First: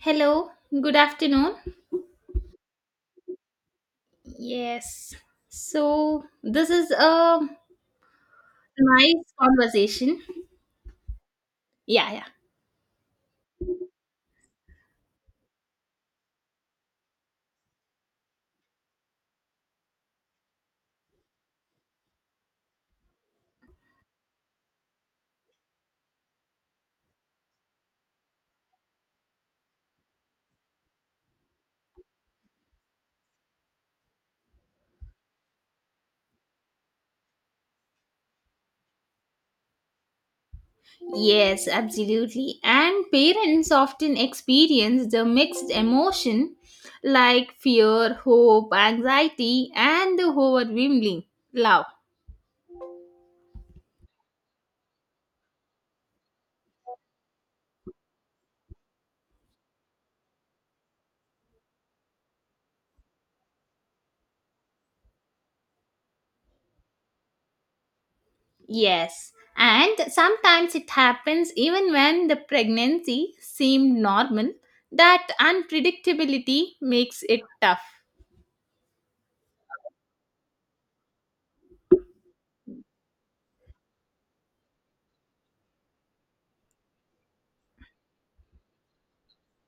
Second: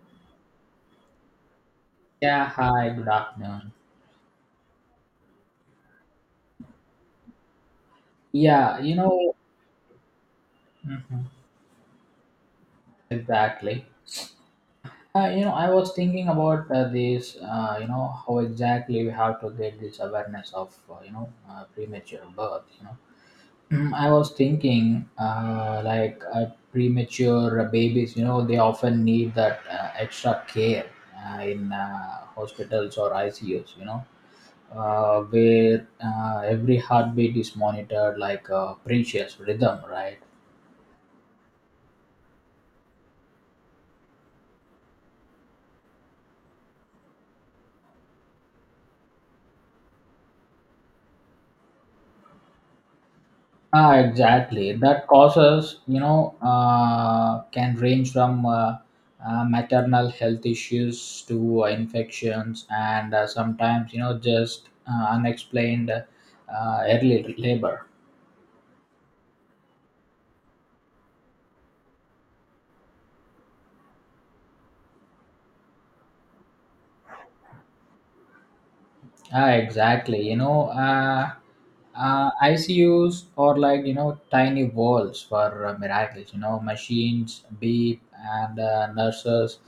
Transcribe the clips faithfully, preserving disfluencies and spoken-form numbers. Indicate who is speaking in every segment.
Speaker 1: Hello, good afternoon.
Speaker 2: Yeah, hi, good afternoon.
Speaker 1: Yes. So, this is a
Speaker 2: Yeah, you
Speaker 1: nice
Speaker 2: know,
Speaker 1: conversation.
Speaker 2: mhm,
Speaker 1: Yeah, yeah.
Speaker 2: exactly. Uh, you know, I was thinking about uh, this, uh, you know, how exactly we have to get this awareness of, uh, you know, uh, premature birth, you know. Mm, I was thinking, uh, like, uh, premature babies, you know, they often need that uh, extra care uh, in uh, hospitals or I C Us, you know. Uh, where uh, every heartbeat is monitored like a precious rhythm, right?
Speaker 1: Yes, absolutely. And parents often experience the mixed emotion like fear, hope, anxiety, and the overwhelming love.
Speaker 2: Ah, exactly. That causes, you know, uh, can range from uh, uh, maternal health issues to uh, infections and uh, sometimes, you know, just uh, unexplained uh, early labor.
Speaker 1: Yes. And sometimes it happens even when the pregnancy seemed normal, that unpredictability makes it tough.
Speaker 2: Ah, exactly. You know, uh, uh, I C Us are like, you know, tiny walls for uh, miracles. You know, machines beep and uh, nurses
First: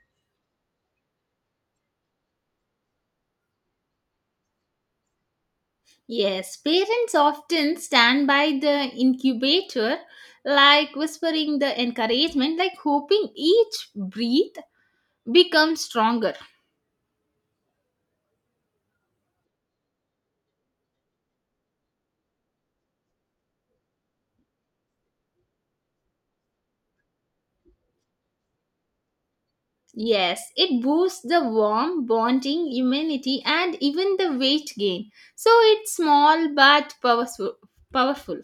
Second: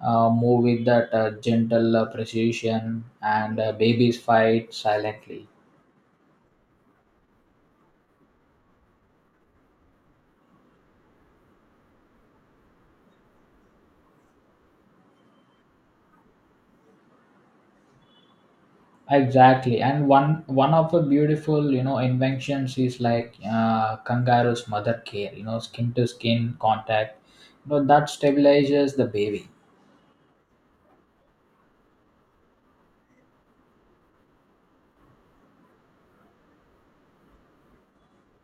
Speaker 2: uh, move with that uh, gentle uh, precision and uh, babies fight silently.
Speaker 1: Yes, parents often stand by the incubator, like whispering the encouragement, like hoping each breath becomes stronger.
Speaker 2: Exactly. And one one of the beautiful, you know, inventions is like uh, kangaroo's mother care, you know, skin to skin contact. You know, that stabilizes the baby.
Speaker 1: Yes, it boosts the warm bonding, immunity, and even the weight gain. So it's small but powerful. Powerful.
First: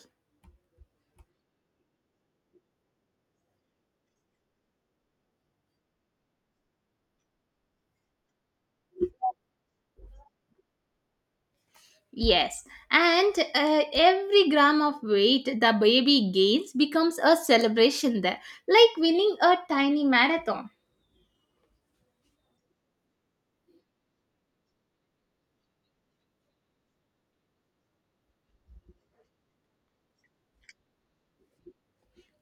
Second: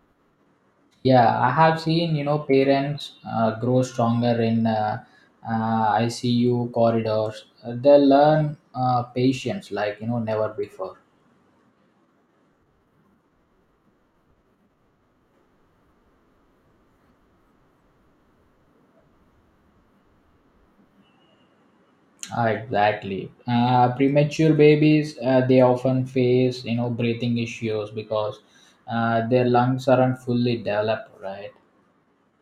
Speaker 2: Yeah, I have seen, you know, parents uh, grow stronger in uh, uh, I C U corridors. Uh, They learn uh, patience like, you know, never before.
Speaker 1: Yes, and uh, every gram of weight the baby gains becomes a celebration there, like winning a tiny marathon.
Speaker 2: Ah, Exactly. Uh, premature babies, uh, they often face, you know, breathing issues because uh, their lungs aren't fully developed, right?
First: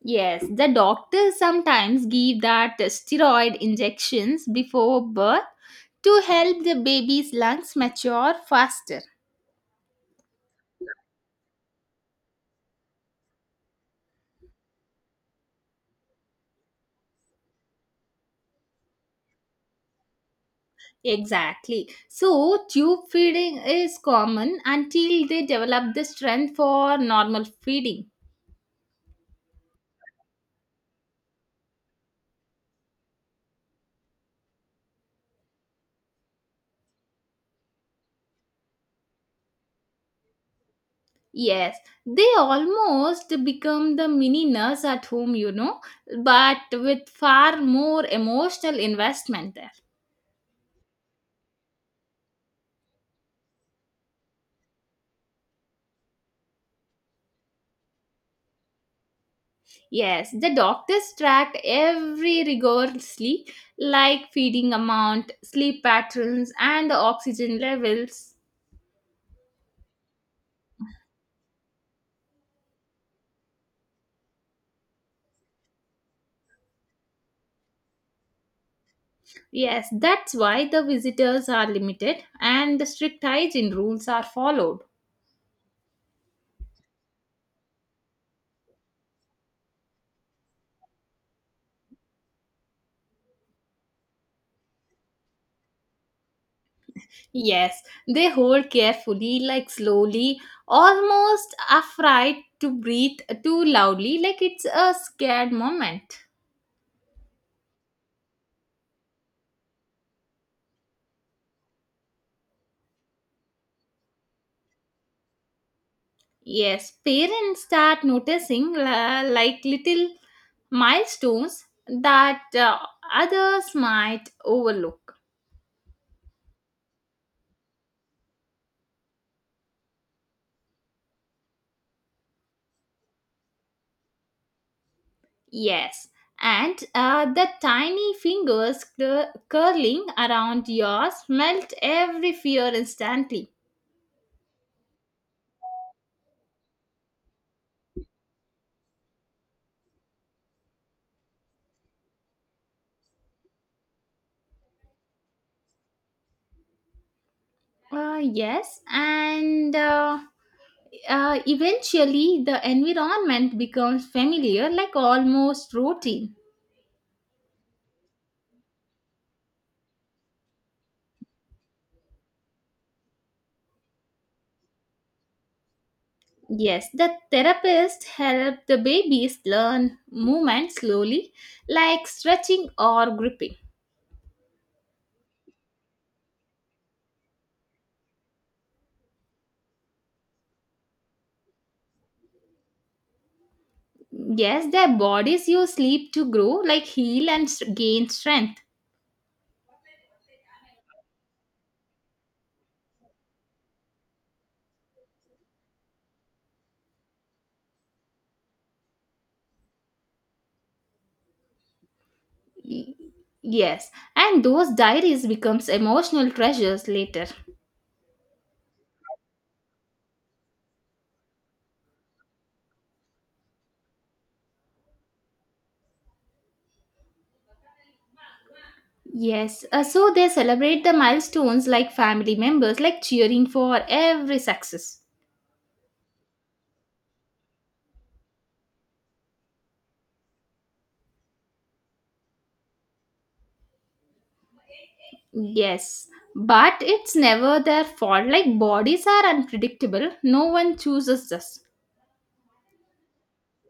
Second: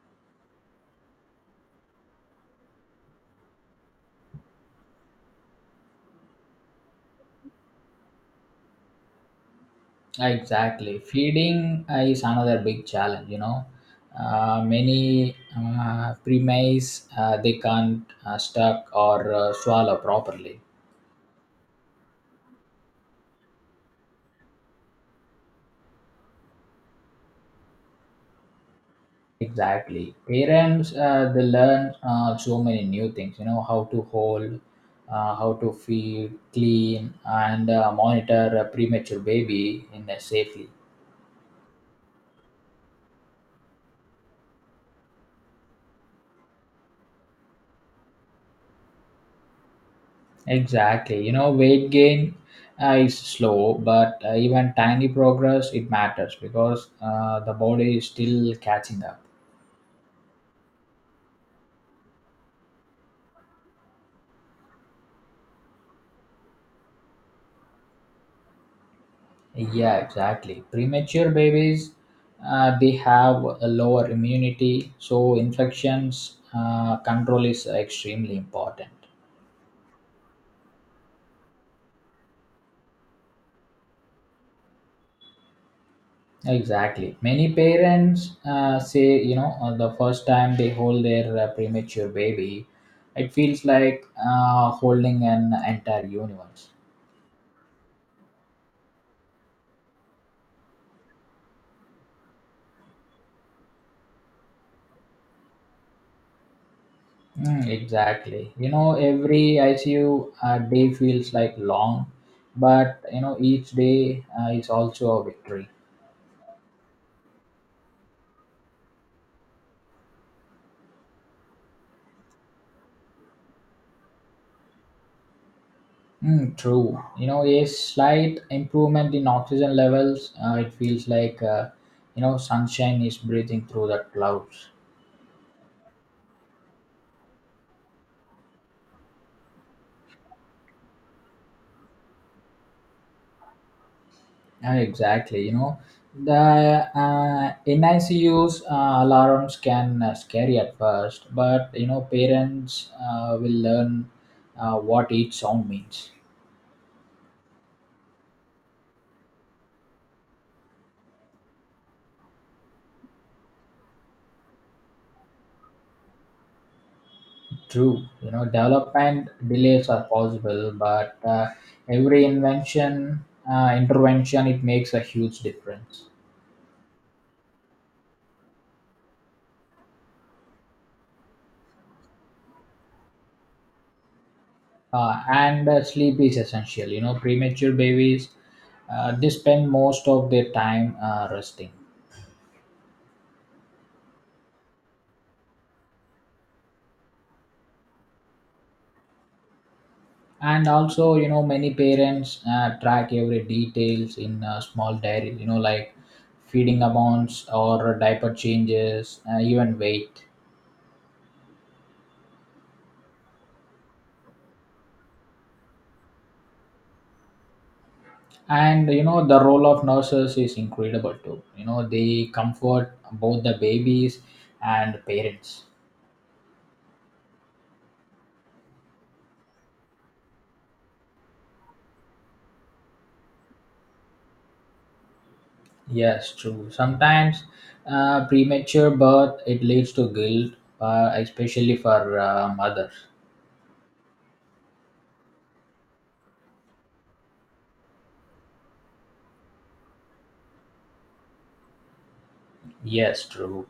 Speaker 1: Yes, the doctors sometimes give that steroid injections before birth to help the baby's lungs mature faster.
Speaker 2: Exactly. Feeding uh, is another big challenge, you know. Uh, many uh, premise uh, they can't uh, stuck or uh, swallow properly.
Speaker 1: Exactly. So, tube feeding is common until they develop the strength for normal feeding.
Speaker 2: Exactly. Parents uh, they learn uh, so many new things, you know, how to hold, uh, how to feed, clean, and uh, monitor a premature baby in a safely.
Speaker 1: Yes, they almost become the mini nurse at home, you know, but with far more emotional investment there.
Speaker 2: Exactly. You know, weight gain uh, is slow, but uh, even tiny progress it matters because uh, the body is still catching up.
Speaker 1: Yes, the doctors tracked every rigorously, like feeding amount, sleep patterns, and the oxygen levels.
Speaker 2: Yeah, exactly. Premature babies uh, they have a lower immunity, so infections uh, control is extremely important.
Speaker 1: Yes, that's why the visitors are limited and the strict hygiene rules are followed.
Speaker 2: Exactly. Many parents uh, say, you know, uh, the first time they hold their uh, premature baby, it feels like uh, holding an entire universe.
Speaker 1: Yes, they hold carefully, like slowly, almost afraid to breathe too loudly, like it's a scared moment.
Speaker 2: Mm, exactly. You know, every I C U uh, day feels like long, but you know, each day uh, is also a victory.
Speaker 1: Yes, parents start noticing uh, like little milestones that uh, others might overlook.
Speaker 2: Mm, true. You know, a slight improvement in oxygen levels, uh, it feels like uh, you know, sunshine is breathing through the clouds.
Speaker 1: Yes, and uh, the tiny fingers cur- curling around yours melt every fear instantly.
Speaker 2: Uh, exactly. You know, the uh, NICU's uh, alarms can uh, scary at first, but you know, parents uh, will learn uh, what each sound means.
Speaker 1: Uh, yes, and uh, uh, eventually the environment becomes familiar, like almost routine.
Speaker 2: True, you know, development delays are possible, but uh, every invention, uh, intervention, it makes a huge difference.
Speaker 1: Yes, the therapist help the babies learn movement slowly, like stretching or gripping.
Speaker 2: Uh, and uh, sleep is essential. You know, premature babies, uh, they spend most of their time uh, resting.
Speaker 1: Yes, their bodies use sleep to grow, like heal and s- gain strength.
Speaker 2: And also, you know, many parents uh, track every details in a small diary. You know, like feeding amounts or diaper changes, uh, even weight.
Speaker 1: Y- Yes, and those diaries becomes emotional treasures later.
Speaker 2: and you know the role of nurses is incredible too, you know they comfort both the babies and parents.
Speaker 1: Yes, uh, so they celebrate the milestones like family members, like cheering for every success.
Speaker 2: Yes, true. Sometimes uh, premature birth it leads to guilt, uh, especially for uh, mothers.
Speaker 1: Yes, but it's never their fault. Like bodies are unpredictable. No one chooses us.
Speaker 2: Yes, true.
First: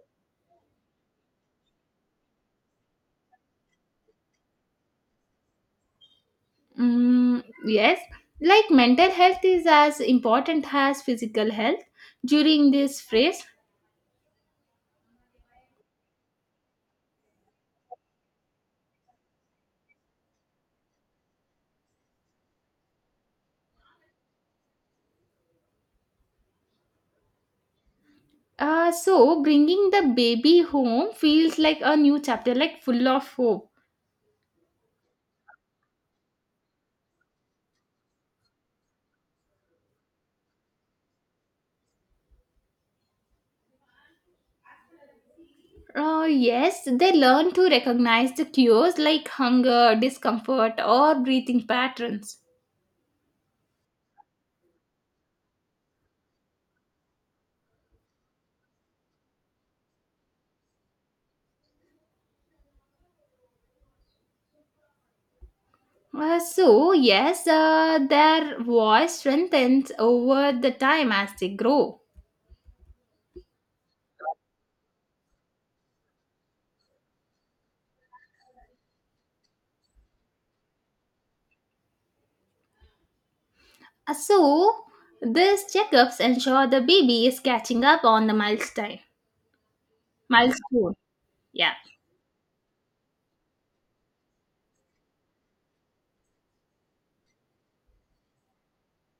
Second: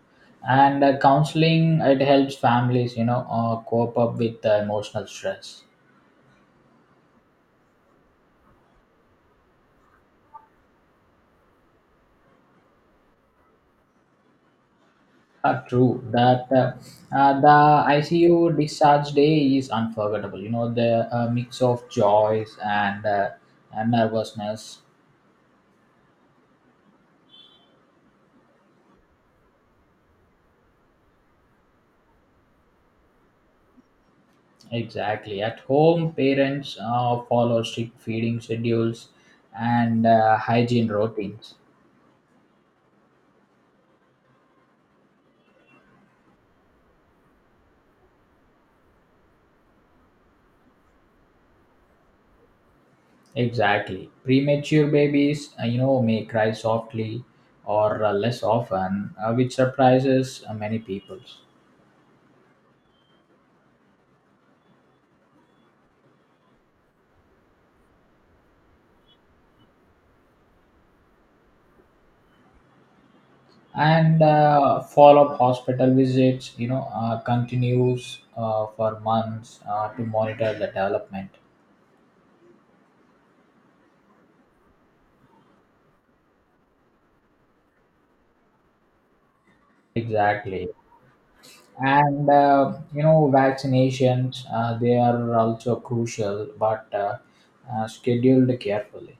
Speaker 2: And uh, counseling it helps families, you know uh, cope up with the emotional stress.
Speaker 1: Mm, yes, like mental health is as important as physical health during this phase.
Speaker 2: Uh, true that uh, uh, the I C U discharge day is unforgettable. You know the uh, mix of joys and, uh, and nervousness.
Speaker 1: Uh, so, bringing the baby home feels like a new chapter, like full of hope.
Speaker 2: Exactly. At home, parents uh, follow strict feeding schedules and uh, hygiene routines.
Speaker 1: Uh, yes, they learn to recognize the cues like hunger, discomfort, or breathing patterns.
Speaker 2: Exactly. Premature babies, uh, you know, may cry softly or uh, less often, uh, which surprises uh, many people.
Speaker 1: Uh, so, yes, uh, their voice strengthens over the time as they grow.
Speaker 2: and uh, follow-up hospital visits, you know uh, continues uh, for months uh, to monitor the development.
Speaker 1: Uh, So, these checkups ensure the baby is catching up on the milestone.
Speaker 2: Exactly.
Speaker 1: Milestone, yeah.
Speaker 2: And uh, you know vaccinations uh, they are also crucial, but uh, uh, scheduled carefully.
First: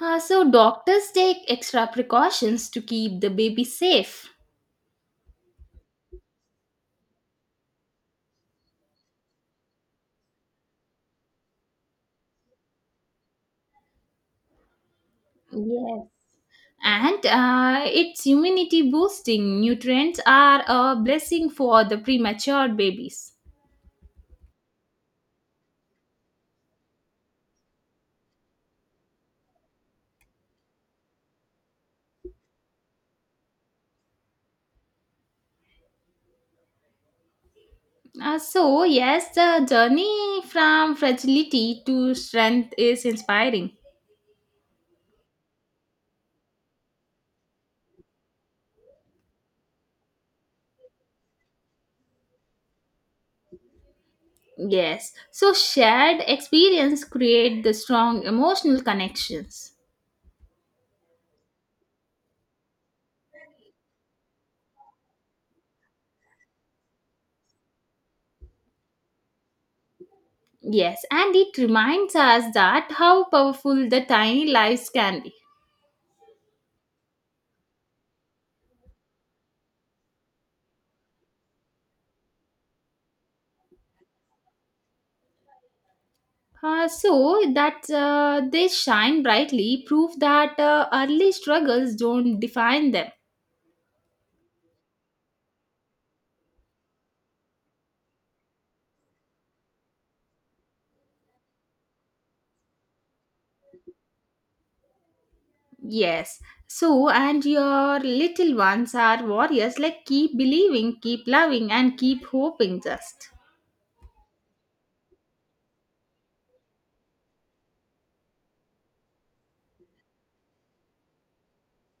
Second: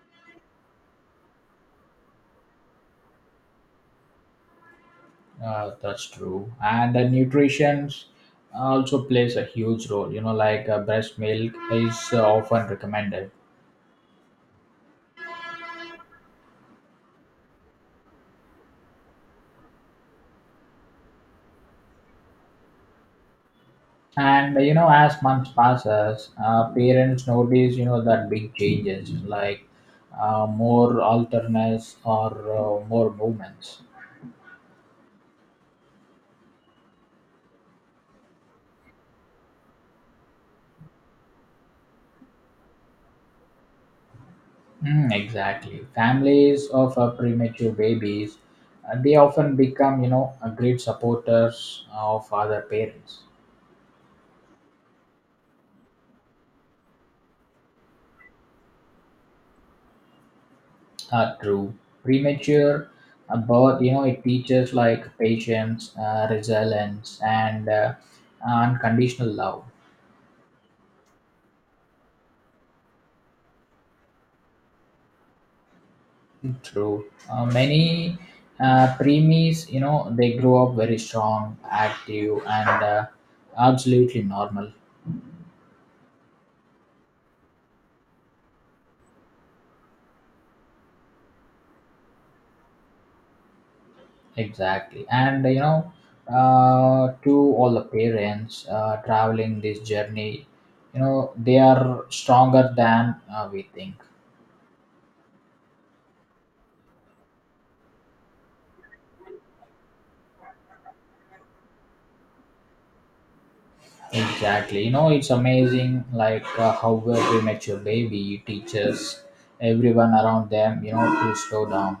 Speaker 1: Uh, so, doctors take extra precautions to keep the baby safe.
Speaker 2: uh, That's true. And the nutrition also plays a huge role, you know like uh, breast milk is uh, often recommended.
Speaker 1: Yes. And uh, its immunity boosting nutrients are a blessing for the premature babies.
Speaker 2: And you know, as months passes, uh, parents notice, you know that big changes like uh, more alternates or uh, more movements.
Speaker 1: Uh, so, yes, the journey from fragility to strength is inspiring.
Speaker 2: Mm, exactly, families of uh, premature babies, uh, they often become, you know a great supporters of other parents.
Speaker 1: Yes. So shared experience create the strong emotional connections.
Speaker 2: Uh, true, premature uh, birth, you know, it teaches like patience, uh, resilience, and uh, unconditional love.
Speaker 1: Yes, and it reminds us that how powerful the tiny lives can be.
Speaker 2: True. Uh, many uh, preemies, you know, they grow up very strong, active, and uh, absolutely normal.
Speaker 1: Uh, so that uh, they shine brightly prove that uh, early struggles don't define them.
Speaker 2: Exactly. And, you know, uh, to all the parents uh, traveling this journey, you know, they are stronger than uh, we think.
Speaker 1: Yes. So and your little ones are warriors like keep believing, keep loving and keep hoping just.
Speaker 2: Exactly. You know, it's amazing, like, uh, how a premature baby teaches everyone around them, you know, to slow down.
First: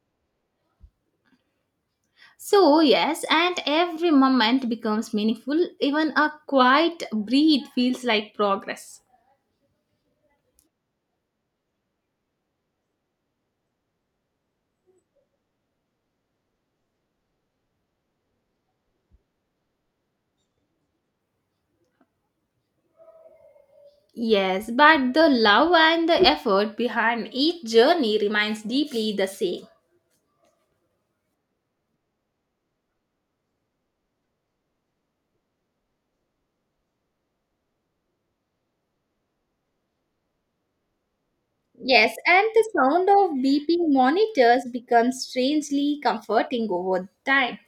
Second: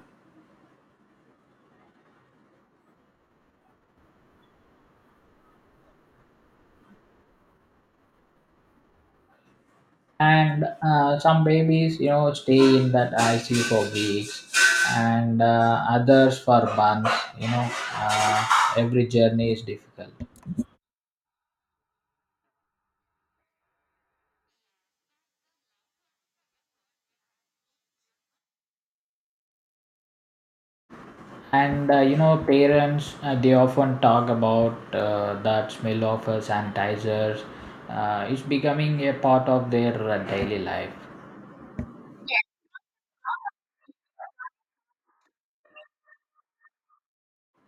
Speaker 1: So, yes, and every moment becomes meaningful. Even a quiet breathe feels like progress.
Speaker 2: And uh, some babies, you know stay in that I C U for weeks and uh, others for months. you know uh, every journey is difficult.
Speaker 1: Yes, but the love and the effort behind each journey remains deeply the same.
Speaker 2: And uh, you know parents uh, they often talk about uh, that smell of uh, sanitizers, uh, it's becoming a part of their uh, daily life.
Speaker 1: Yes, and the sound of beeping monitors becomes strangely comforting over time.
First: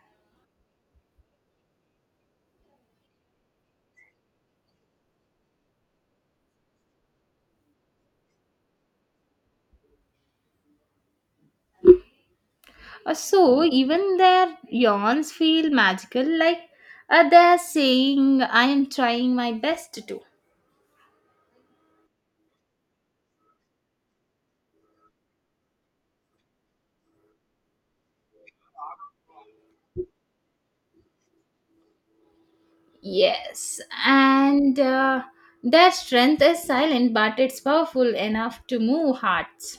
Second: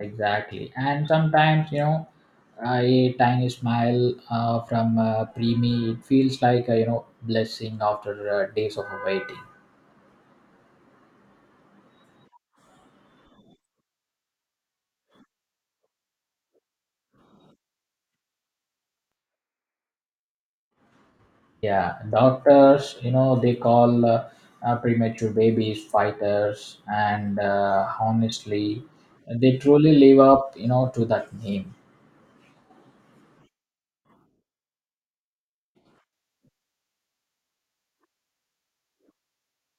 Speaker 2: Exactly. And sometimes, you know a tiny smile uh, from uh, preemie it feels like a, you know blessing after uh, days of waiting.
Speaker 1: Uh, So, even their yawns feel magical, like uh, they're saying, I am trying my best too.
Speaker 2: Yeah, doctors, you know, they call, uh, uh, premature babies fighters, and uh, honestly, they truly live up, you know, to that name.
Speaker 1: Yes, and uh, their strength is silent, but it's powerful enough to move hearts.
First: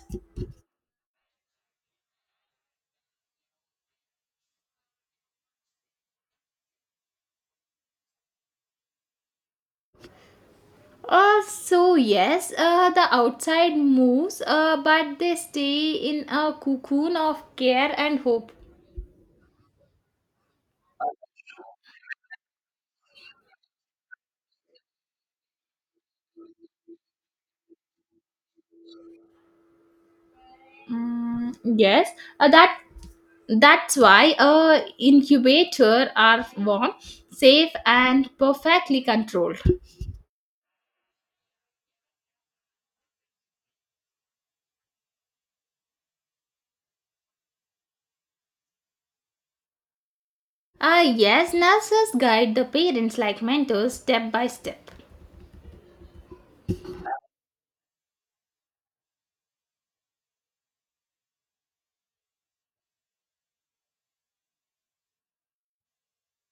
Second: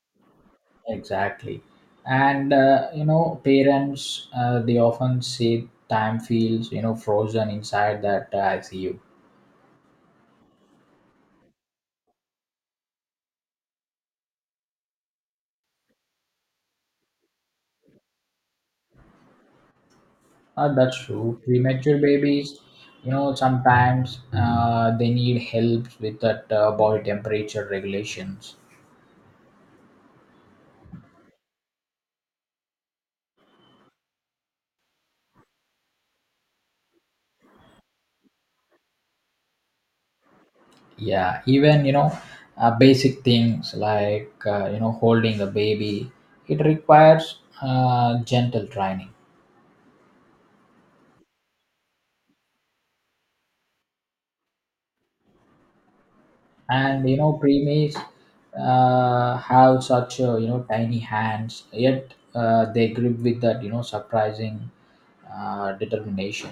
Speaker 2: Exactly. And uh, you know, parents, uh, they often say time feels, you know, frozen inside that uh, I C U.
Speaker 1: Uh, so yes, uh, the outside moves, uh, but they stay in a cocoon of care and hope.
Speaker 2: Uh, that's true. Premature babies, you know, sometimes uh, they need help with that uh, body temperature regulations.
Speaker 1: Mm, yes, uh, that that's why uh, incubator are warm, safe, and perfectly controlled.
Speaker 2: Yeah, even, you know uh, basic things like uh, you know holding a baby, it requires uh, gentle training.
Speaker 1: Uh, yes, nurses guide the parents like mentors step by step.
Speaker 2: And you know preemies uh, have such uh, you know tiny hands, yet uh, they grip with that, you know surprising uh, determination.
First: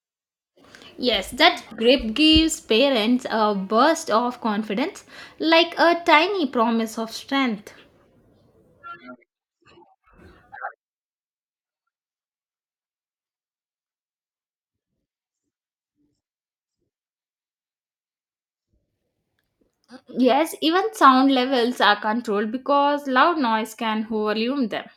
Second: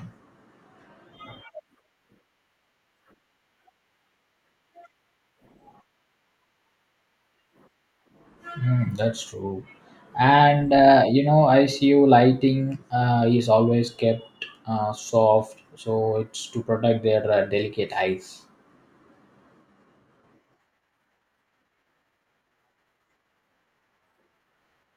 Speaker 1: Yes, that grip gives parents a burst of confidence, like a tiny promise of strength.
Speaker 2: Mm, that's true. And uh, you know icu lighting uh, is always kept uh, soft, so it's to protect their uh, delicate eyes.
Speaker 1: Yes, even sound levels are controlled because loud noise can overwhelm them.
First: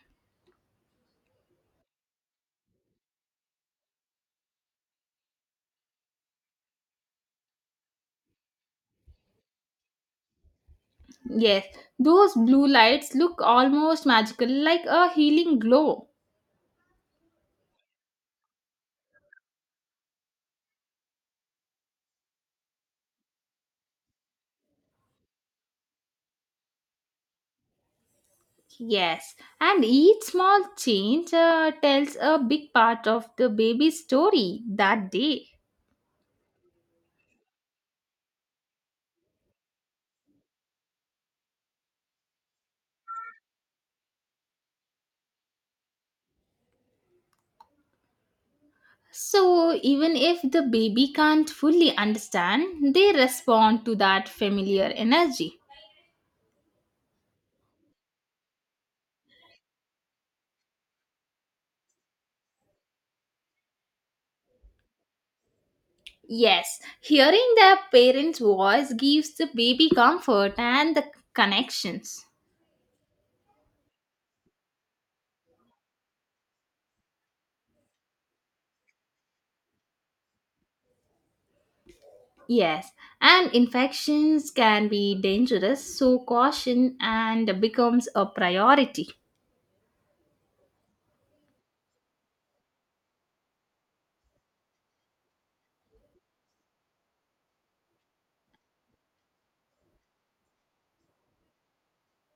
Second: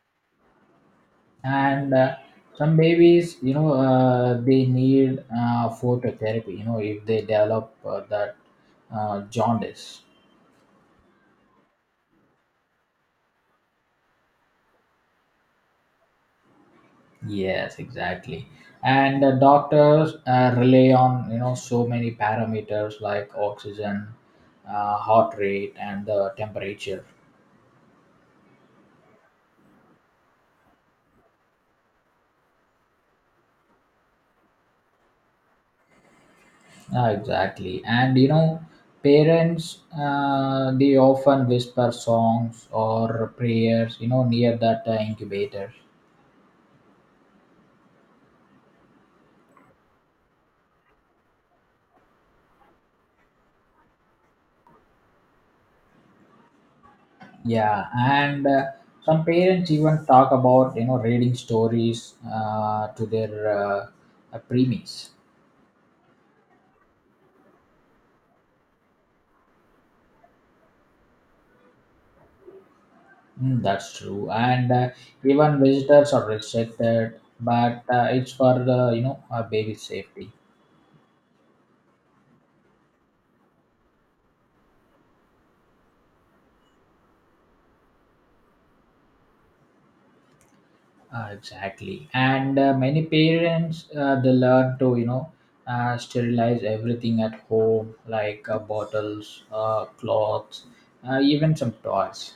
Speaker 2: And uh, some babies, you know uh, they need uh, phototherapy, you know if they develop uh, that uh, jaundice.
Speaker 1: Yes, those blue lights look almost magical, like a healing glow.
Speaker 2: Yes, exactly. And uh, doctors uh, rely on, you know so many parameters like oxygen, uh, heart rate and the temperature.
Speaker 1: Yes, and each small change uh, tells a big part of the baby's story that day.
Speaker 2: Ah, exactly. And, you know, parents uh, they often whisper songs or prayers, you know, near that uh, incubator.
Speaker 1: So, even if the baby can't fully understand, they respond to that familiar energy.
Speaker 2: Yeah, and uh, some parents even talk about, you know reading stories uh, to their uh, uh, preemies.
Speaker 1: Yes, hearing their parents' voice gives the baby comfort and the connections.
Speaker 2: Mm, that's true, and uh, even visitors are restricted, but uh, it's for the, you know uh, baby safety.
Speaker 1: Yes, and infections can be dangerous, so caution and becomes a priority.
Speaker 2: Uh, exactly, and uh, many parents uh, they learn to, you know uh, sterilize everything at home, like uh, bottles, uh, cloths, uh, even some toys.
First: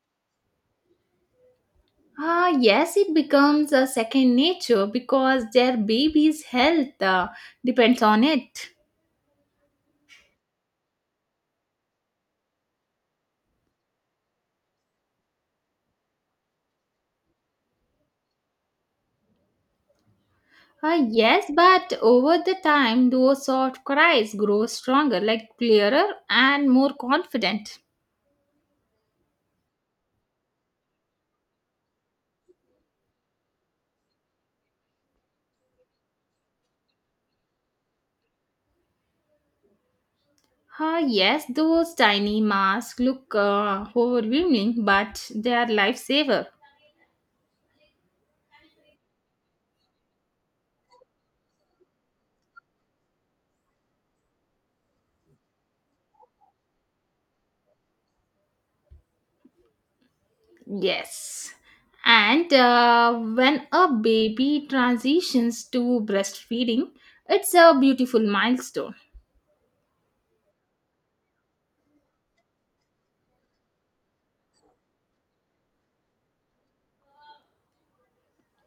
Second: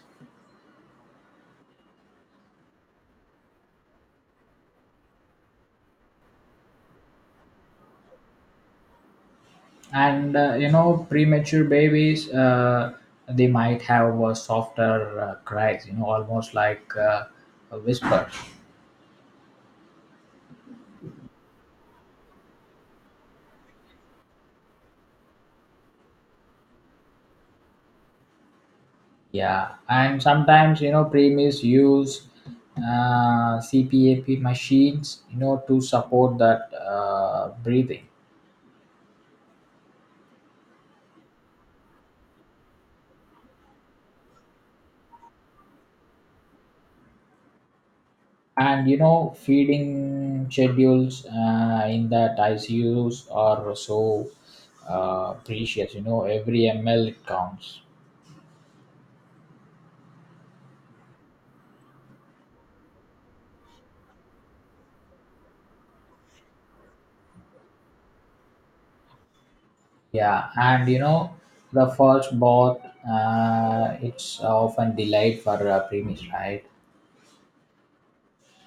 Speaker 1: Ah, yes, it becomes a second nature because their baby's health uh, depends on it.
Speaker 2: and uh, you know premature babies uh, they might have uh, softer uh, cries, you know almost like uh, a whisper.
Speaker 1: Uh, yes, but over the time, those soft cries grow stronger, like clearer and more confident.
Speaker 2: Yeah, and sometimes, you know premies use uh, cpap machines, you know to support that uh, breathing.
Speaker 1: Ah yes, those tiny masks look uh, overwhelming, but they are lifesaver.
Speaker 2: And you know feeding schedules uh, in that icus are so uh, precious, you know every m l it counts.
Speaker 1: Yes. And uh, when a baby transitions to breastfeeding, it's a beautiful milestone.
Speaker 2: Yeah, and, you know, the first bot, uh, it's often delayed for uh, premise, right?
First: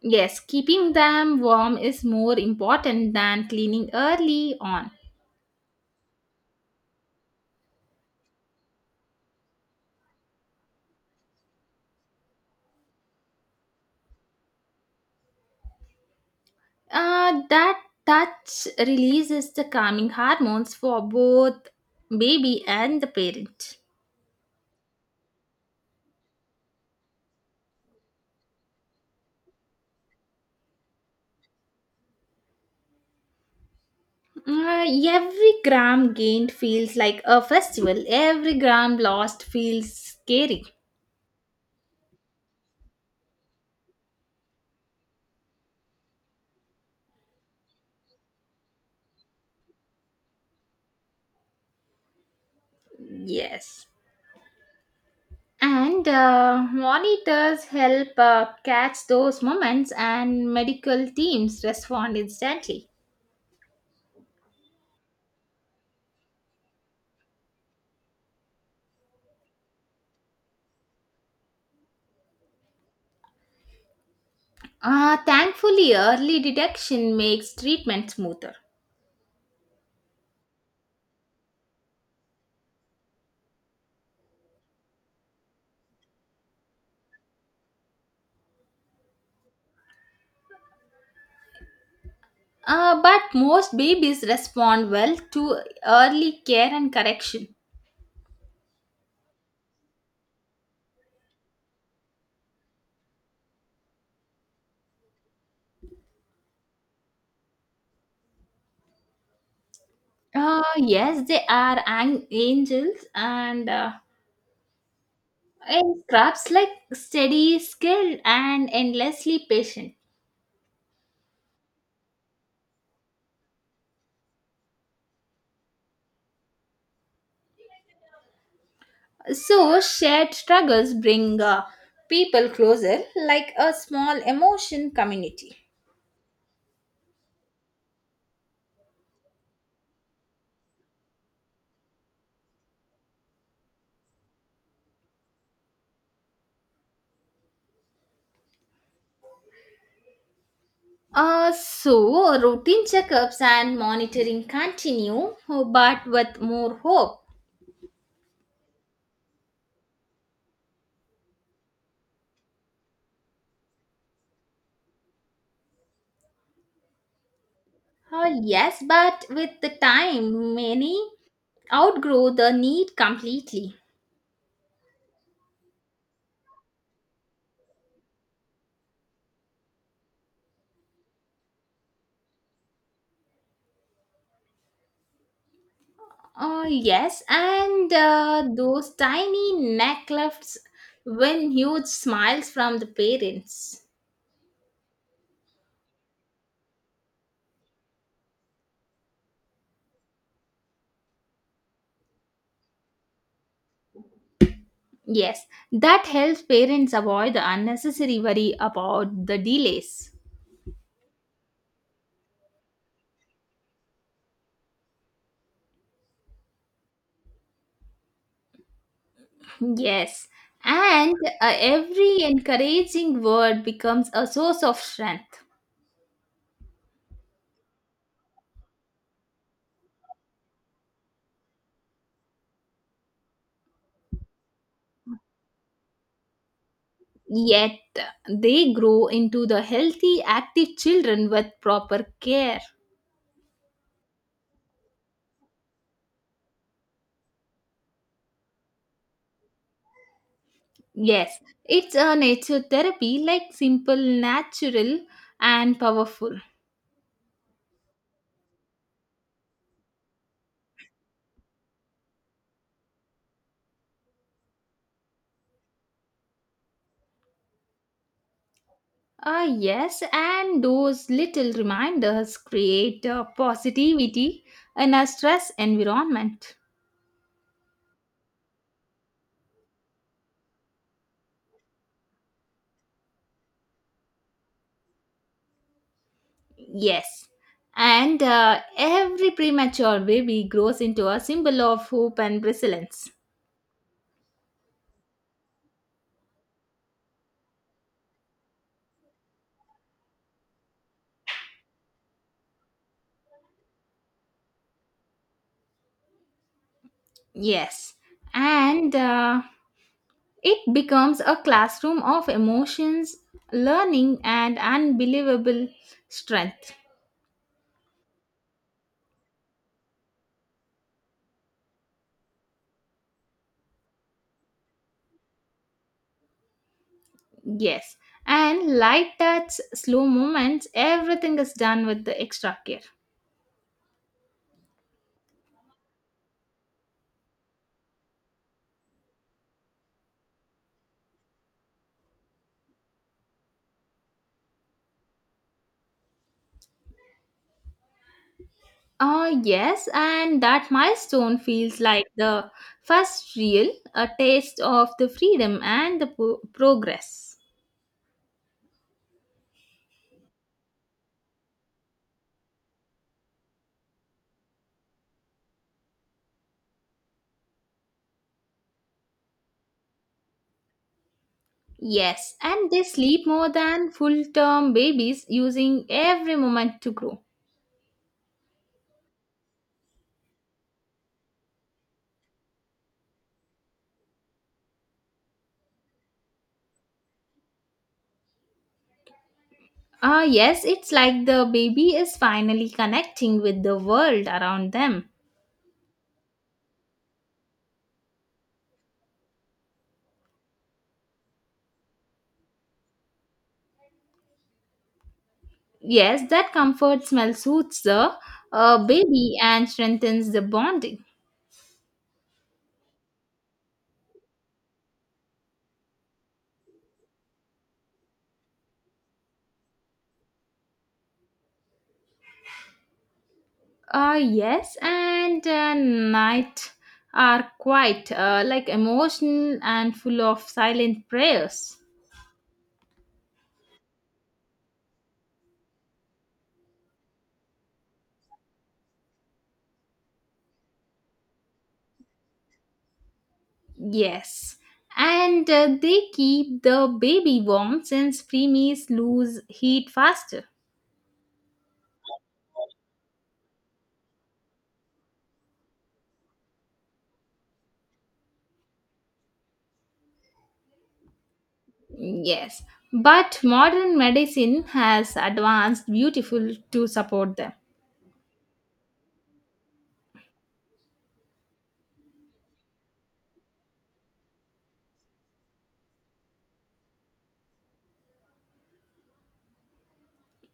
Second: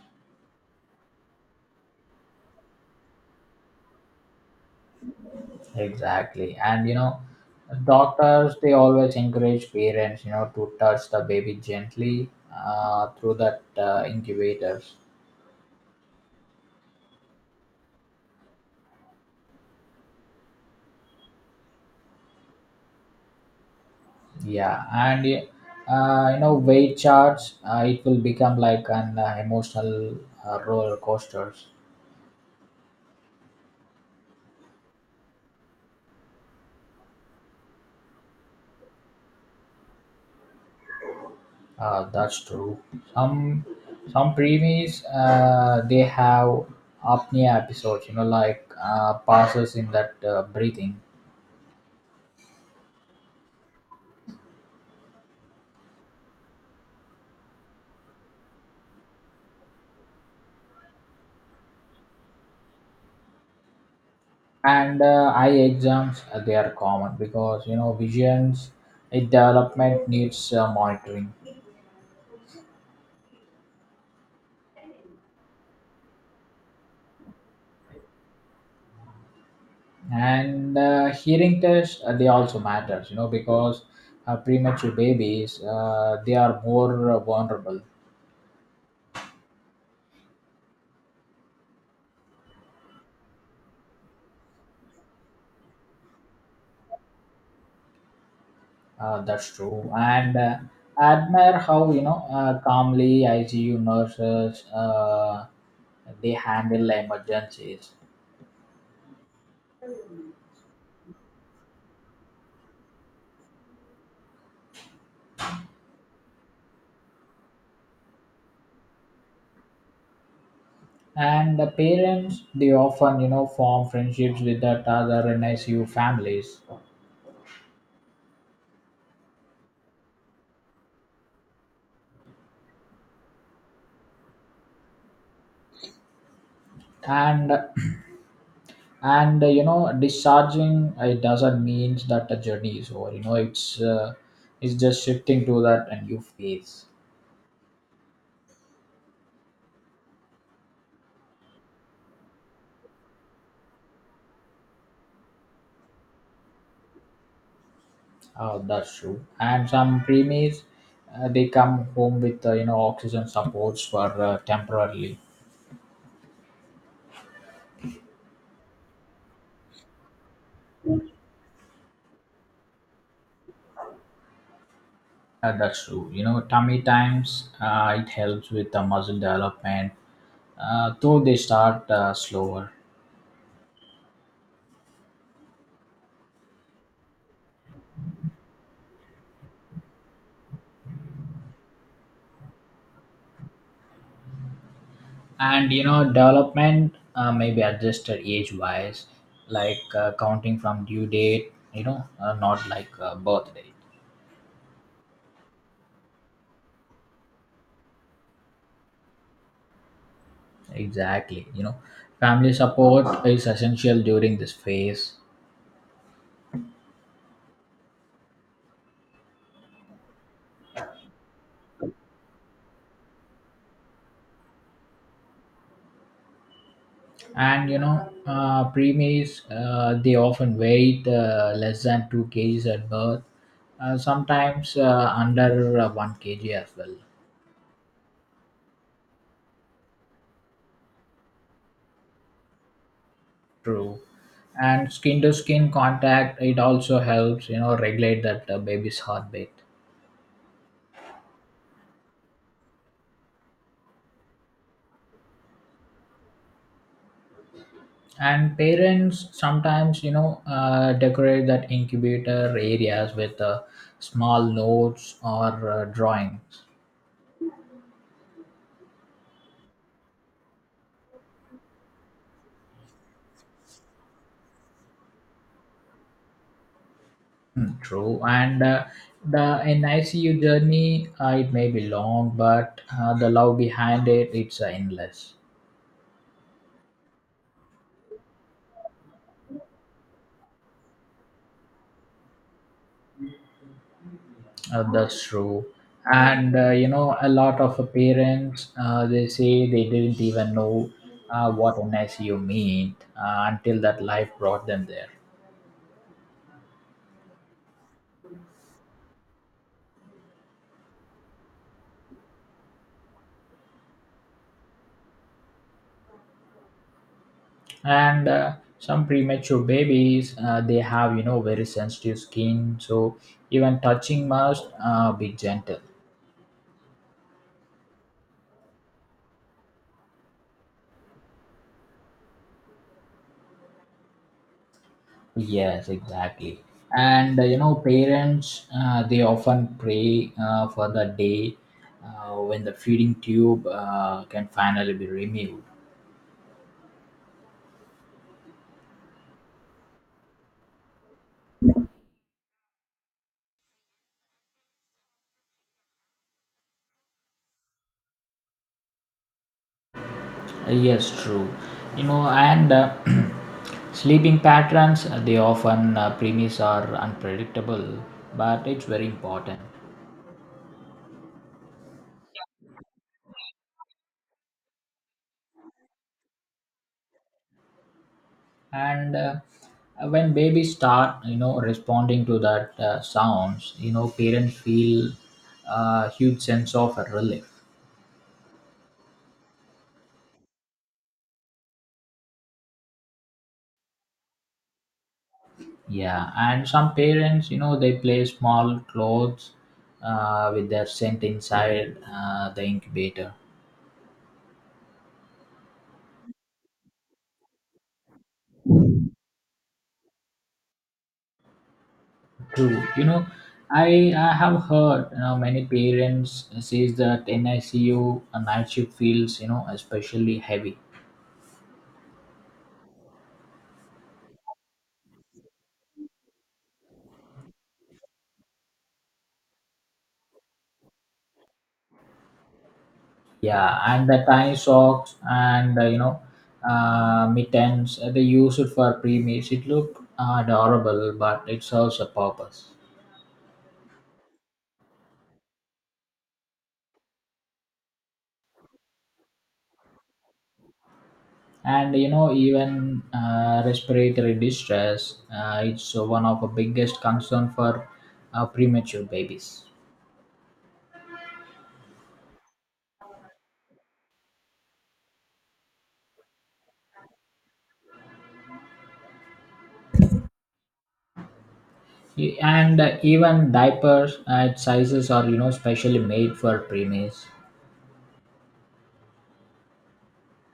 Speaker 1: Yes, keeping them warm is more important than cleaning early on.
Speaker 2: Exactly. And, you know, doctors, they always encourage parents, you know, to touch the baby gently uh, through that uh, incubators.
Speaker 1: Uh, that touch releases the calming hormones for both baby and the parent.
Speaker 2: Yeah, and uh, you know, weight charts, uh, it will become like an uh, emotional uh, roller coaster.
Speaker 1: Uh, every gram gained feels like a festival. Every gram lost feels scary.
Speaker 2: Uh, that's true. Some some preemies uh, they have apnea episodes, you know, like uh, passes in that uh, breathing.
Speaker 1: Yes. And uh, monitors help uh, catch those moments, and medical teams respond instantly.
Speaker 2: And uh, eye exams uh, they are common because, you know visions, it development needs uh, monitoring,
Speaker 1: Uh, thankfully, early detection makes treatment smoother.
Speaker 2: and uh, hearing tests uh, they also matters, you know, because uh, premature babies uh, they are more uh, vulnerable.
Speaker 1: Uh, but most babies respond well to early care and correction.
Speaker 2: Uh, that's true. And uh, I admire how, you know, uh, calmly I C U nurses, uh, they handle emergencies.
Speaker 1: Uh, yes, they are an- angels and uh, and crabs like steady, skilled, and endlessly patient.
Speaker 2: And the parents, they often, you know, form friendships with that other NICU families.
Speaker 1: So shared struggles bring uh, people closer, like a small emotion community.
Speaker 2: And, and uh, you know, discharging, uh, it doesn't mean that the journey is over. You know, it's, uh, it's just shifting to that a new phase.
Speaker 1: Uh, so routine checkups and monitoring continue, but with more hope.
Speaker 2: Oh, that's true. And some preemies, uh, they come home with, uh, you know oxygen supports for uh, temporarily.
Speaker 1: Oh, yes, but with the time, many outgrow the need completely.
Speaker 2: Uh, that's true. You know, tummy times uh, it helps with the muscle development, uh, though they start uh, slower.
Speaker 1: Oh, yes, and uh, those tiny necklets win huge smiles from the parents.
Speaker 2: And, you know, development uh, may be adjusted age-wise, like uh, counting from due date. You know, uh, not like uh, birth date.
Speaker 1: Yes, that helps parents avoid the unnecessary worry about the delays.
Speaker 2: Exactly. You know, family support is essential during this phase.
Speaker 1: Yes, and uh, every encouraging word becomes a source of strength.
Speaker 2: and you know uh, preemies uh, they often weight uh, less than two kgs at birth, uh, sometimes uh, under uh, one k g as well.
Speaker 1: Yet, they grow into the healthy, active children with proper care.
Speaker 2: True. And skin to skin contact it also helps, you know regulate that uh, baby's heartbeat.
Speaker 1: Yes, it's a nature therapy, like simple, natural, and powerful.
Speaker 2: And parents sometimes, you know uh, decorate that incubator areas with uh, small notes or uh, drawings.
Speaker 1: Ah, yes, and those little reminders create uh, positivity in a stress environment.
Speaker 2: Mm, True, and uh, the in I C U journey, uh, it may be long, but uh, the love behind it, it's uh, endless.
Speaker 1: Yes, and uh, every premature baby grows into a symbol of hope and resilience.
Speaker 2: Uh, that's true, and uh, you know, a lot of uh, parents, uh, they say they didn't even know uh, what NICU meant uh, until that life brought them there.
Speaker 1: Yes, and uh, it becomes a classroom of emotions, learning, and unbelievable strength.
Speaker 2: And uh, some premature babies, uh, they have, you know very sensitive skin, so even touching must uh, be gentle.
Speaker 1: Yes. And like that slow moments, everything is done with the extra care.
Speaker 2: Yes, exactly. And uh, you know, parents uh, they often pray uh, for the day uh, when the feeding tube uh, can finally be removed.
Speaker 1: Uh, yes, and that milestone feels like the first real a taste of the freedom and the po- progress.
Speaker 2: Uh, Yes, true. You know, and uh, Sleeping patterns uh, they often uh, premise are unpredictable, but it's very important.
Speaker 1: Yes, and they sleep more than full term babies, using every moment to grow.
Speaker 2: And uh, when babies start, you know, responding to that uh, sounds, you know, parents feel a huge sense of relief.
Speaker 1: Ah, yes, it's like the baby is finally connecting with the world around them.
Speaker 2: Yeah, and some parents, you know, they play small clothes uh, with their scent inside uh, the incubator.
Speaker 1: Yes, that comfort smell soothes the uh, baby and strengthens the bonding.
Speaker 2: True, you know, I I have heard, you know many parents says that NICU uh, night shift feels, you know especially heavy.
Speaker 1: Uh, yes, and uh, night are quite uh, like emotional and full of silent prayers.
Speaker 2: Yeah, and the tiny socks and uh, you know uh, mittens uh, they use it for pre-meals. It look uh, adorable, but it serves a purpose.
Speaker 1: Yes, and uh, they keep the baby warm since preemies lose heat faster.
Speaker 2: and you know even uh, respiratory distress, uh, it's one of the biggest concern for uh, premature babies.
Speaker 1: Yes, but modern medicine has advanced beautiful to support them.
Speaker 2: Y- and uh, even diapers uh, its sizes are, you know specially made for preemies.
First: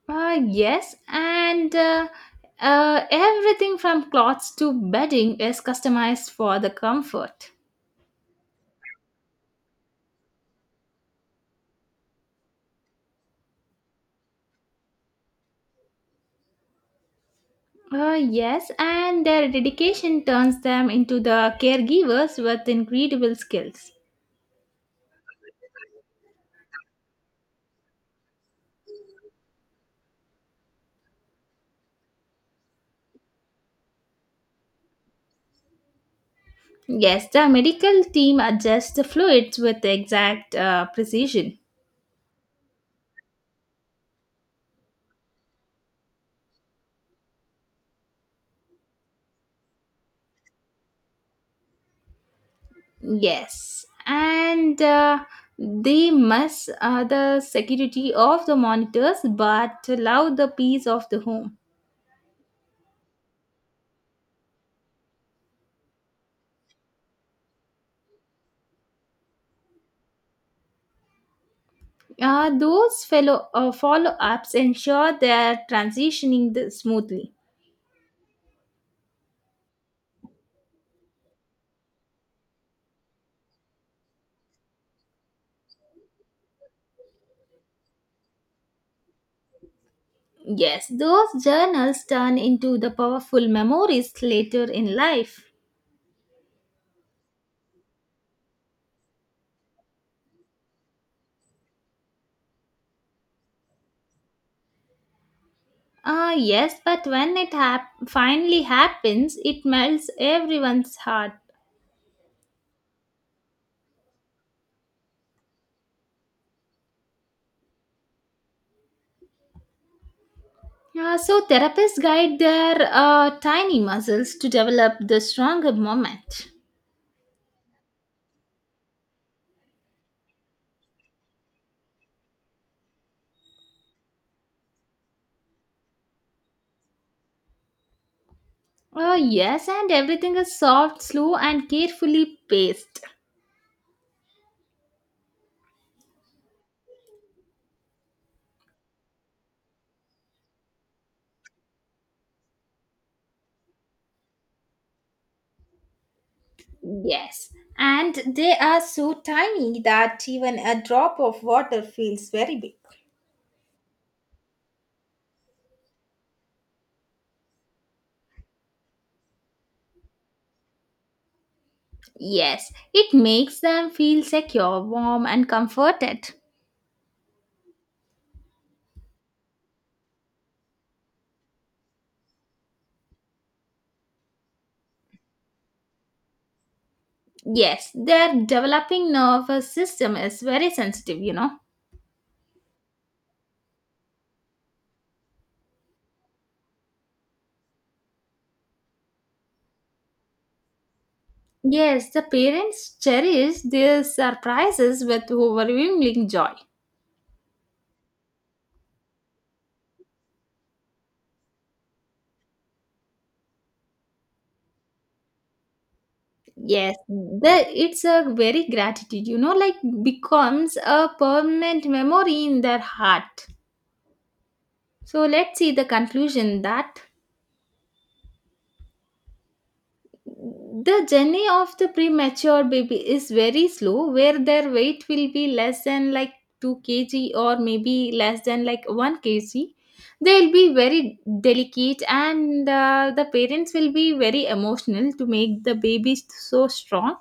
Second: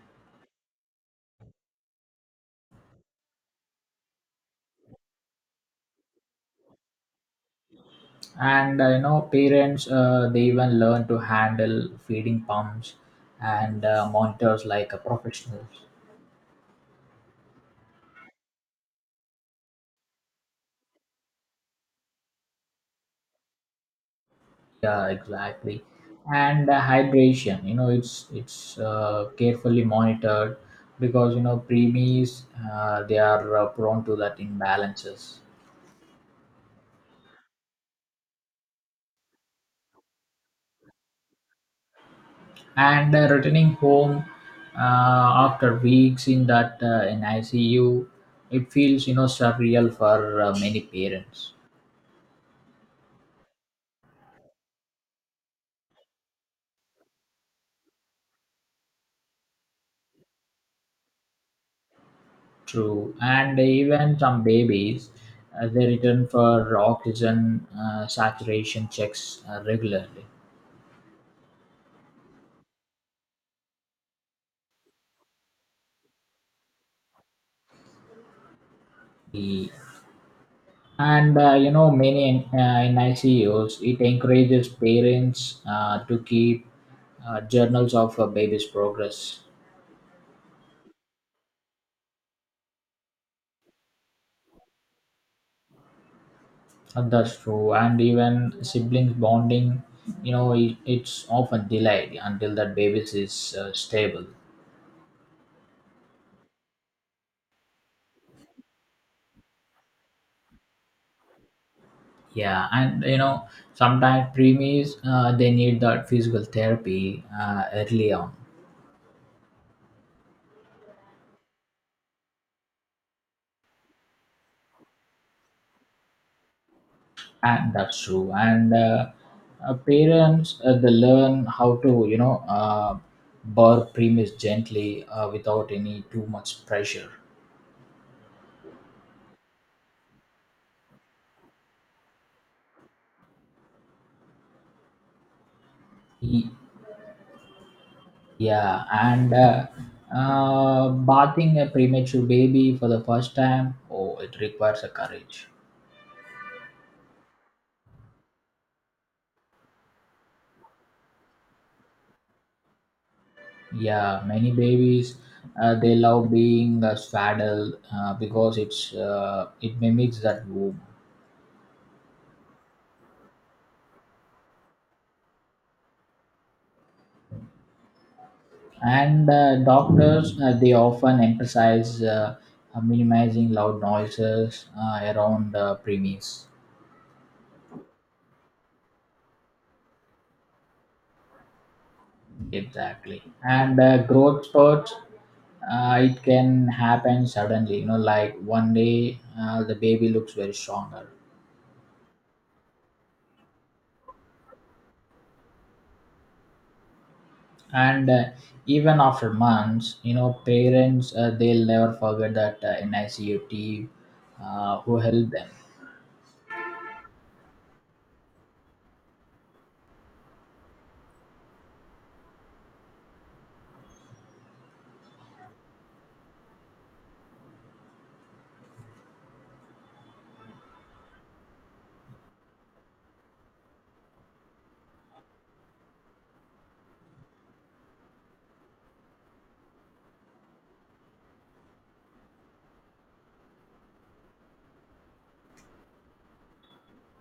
Speaker 1: Uh, yes, and uh, uh, everything from clothes to bedding is customized for the comfort.
Speaker 2: And uh, you know parents uh, they even learn to handle feeding pumps and uh, monitors like a professionals.
Speaker 1: Uh, yes, and their dedication turns them into the caregivers with incredible skills.
Speaker 2: Yeah, exactly. And the hydration, you know, it's it's uh, carefully monitored because, you know preemies uh, they are uh, prone to that imbalances.
Speaker 1: Yes, the medical team adjusts the fluids with exact uh, precision.
Speaker 2: And uh, returning home uh, after weeks in that uh, in I C U, it feels, you know surreal for uh, many parents.
Speaker 1: Yes, and uh, they miss uh, the security of the monitors but love the peace of the home.
Speaker 2: True, and even some babies uh, they return for oxygen uh, saturation checks uh, regularly.
Speaker 1: Uh, those fellow uh, follow-ups ensure they're transitioning th- smoothly.
Speaker 2: and uh, you know many uh, NICOs it encourages parents uh, to keep uh, journals of a baby's progress.
Speaker 1: Yes, those journals turn into the powerful memories later in life.
Speaker 2: And that's true, and even siblings bonding, you know, it, it's often delayed until that baby is uh, stable.
Speaker 1: Ah, yes, but when it hap- finally happens, it melts everyone's heart.
Speaker 2: Yeah, and you know sometimes preemies uh, they need that physical therapy uh, early on.
Speaker 1: Uh, so therapists guide their uh, tiny muscles to develop the stronger moment.
Speaker 2: And that's true. And uh, uh, parents uh, they learn how to, you know uh, burr premise gently uh, without any too much pressure.
Speaker 1: Uh, yes, and everything is soft, slow, and carefully paced.
Speaker 2: Ye- yeah and uh, uh, bathing a premature baby for the first time, oh, it requires a courage.
Speaker 1: Yes, and they are so tiny that even a drop of water feels very big.
Speaker 2: Yeah, many babies uh, they love being uh, swaddled uh, because it's uh, it mimics that womb.
Speaker 1: Yes, it makes them feel secure, warm, and comforted.
Speaker 2: And uh, doctors uh, they often emphasize uh, uh, minimizing loud noises uh, around the premise.
Speaker 1: Yes, their developing nervous system is very sensitive, you know.
Speaker 2: Exactly. And uh, growth spurts uh, it can happen suddenly, you know like one day uh, the baby looks very stronger.
Speaker 1: Yes, the parents cherish their surprises with overwhelming joy.
Speaker 2: And uh, even after months, you know parents uh, they'll never forget that uh, nicu team uh, who helped them.
Speaker 1: Yes, the, it's a very gratitude, you know, like becomes a permanent memory in their heart. So let's see the conclusion that the journey of the premature baby is very slow, where their weight will be less than like two kilograms, or maybe less than like one kilogram. They'll be very delicate, and uh, the parents will be very emotional to make the baby so strong,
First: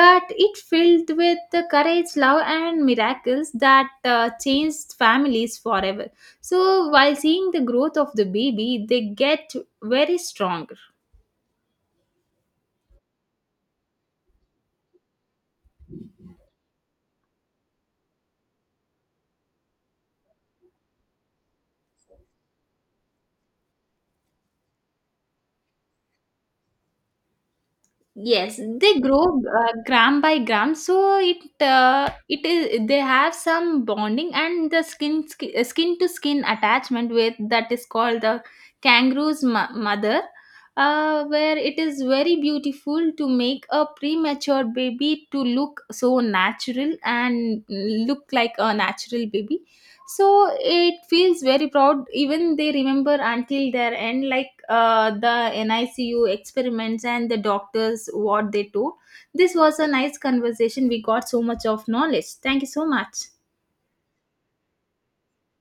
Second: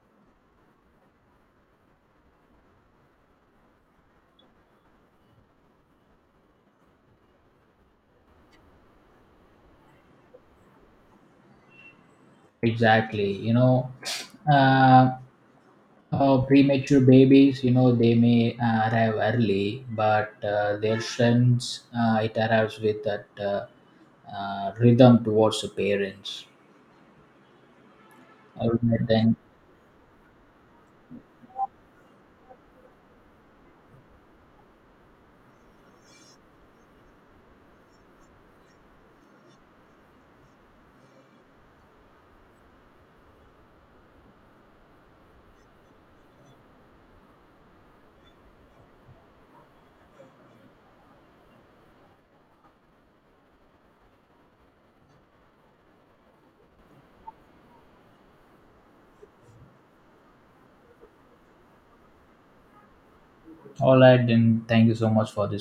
Speaker 1: but it filled with the courage, love, and miracles that uh, changed families forever. So while seeing the growth of the baby, they get very strong.
Speaker 2: Exactly. you know uh, Uh, premature babies, you know, they may uh, arrive early, but uh, their sense uh, it arrives with that uh, uh, rhythm towards the parents.
Speaker 1: Yes,
Speaker 2: All
Speaker 1: they
Speaker 2: right, then.
Speaker 1: grow uh, gram by gram, so it uh, it is they have some bonding and the skin sk- uh, skin to skin attachment with that is called the kangaroo's mo- mother, uh, where it is very beautiful to make a premature baby to look so natural and look like a natural baby. So it feels very proud, even they remember until their end like uh, the nicu experiments and the doctors what they do. This was a nice conversation. We got so much of knowledge. Thank you so much.
Speaker 2: All right, then. Thank you so much for this.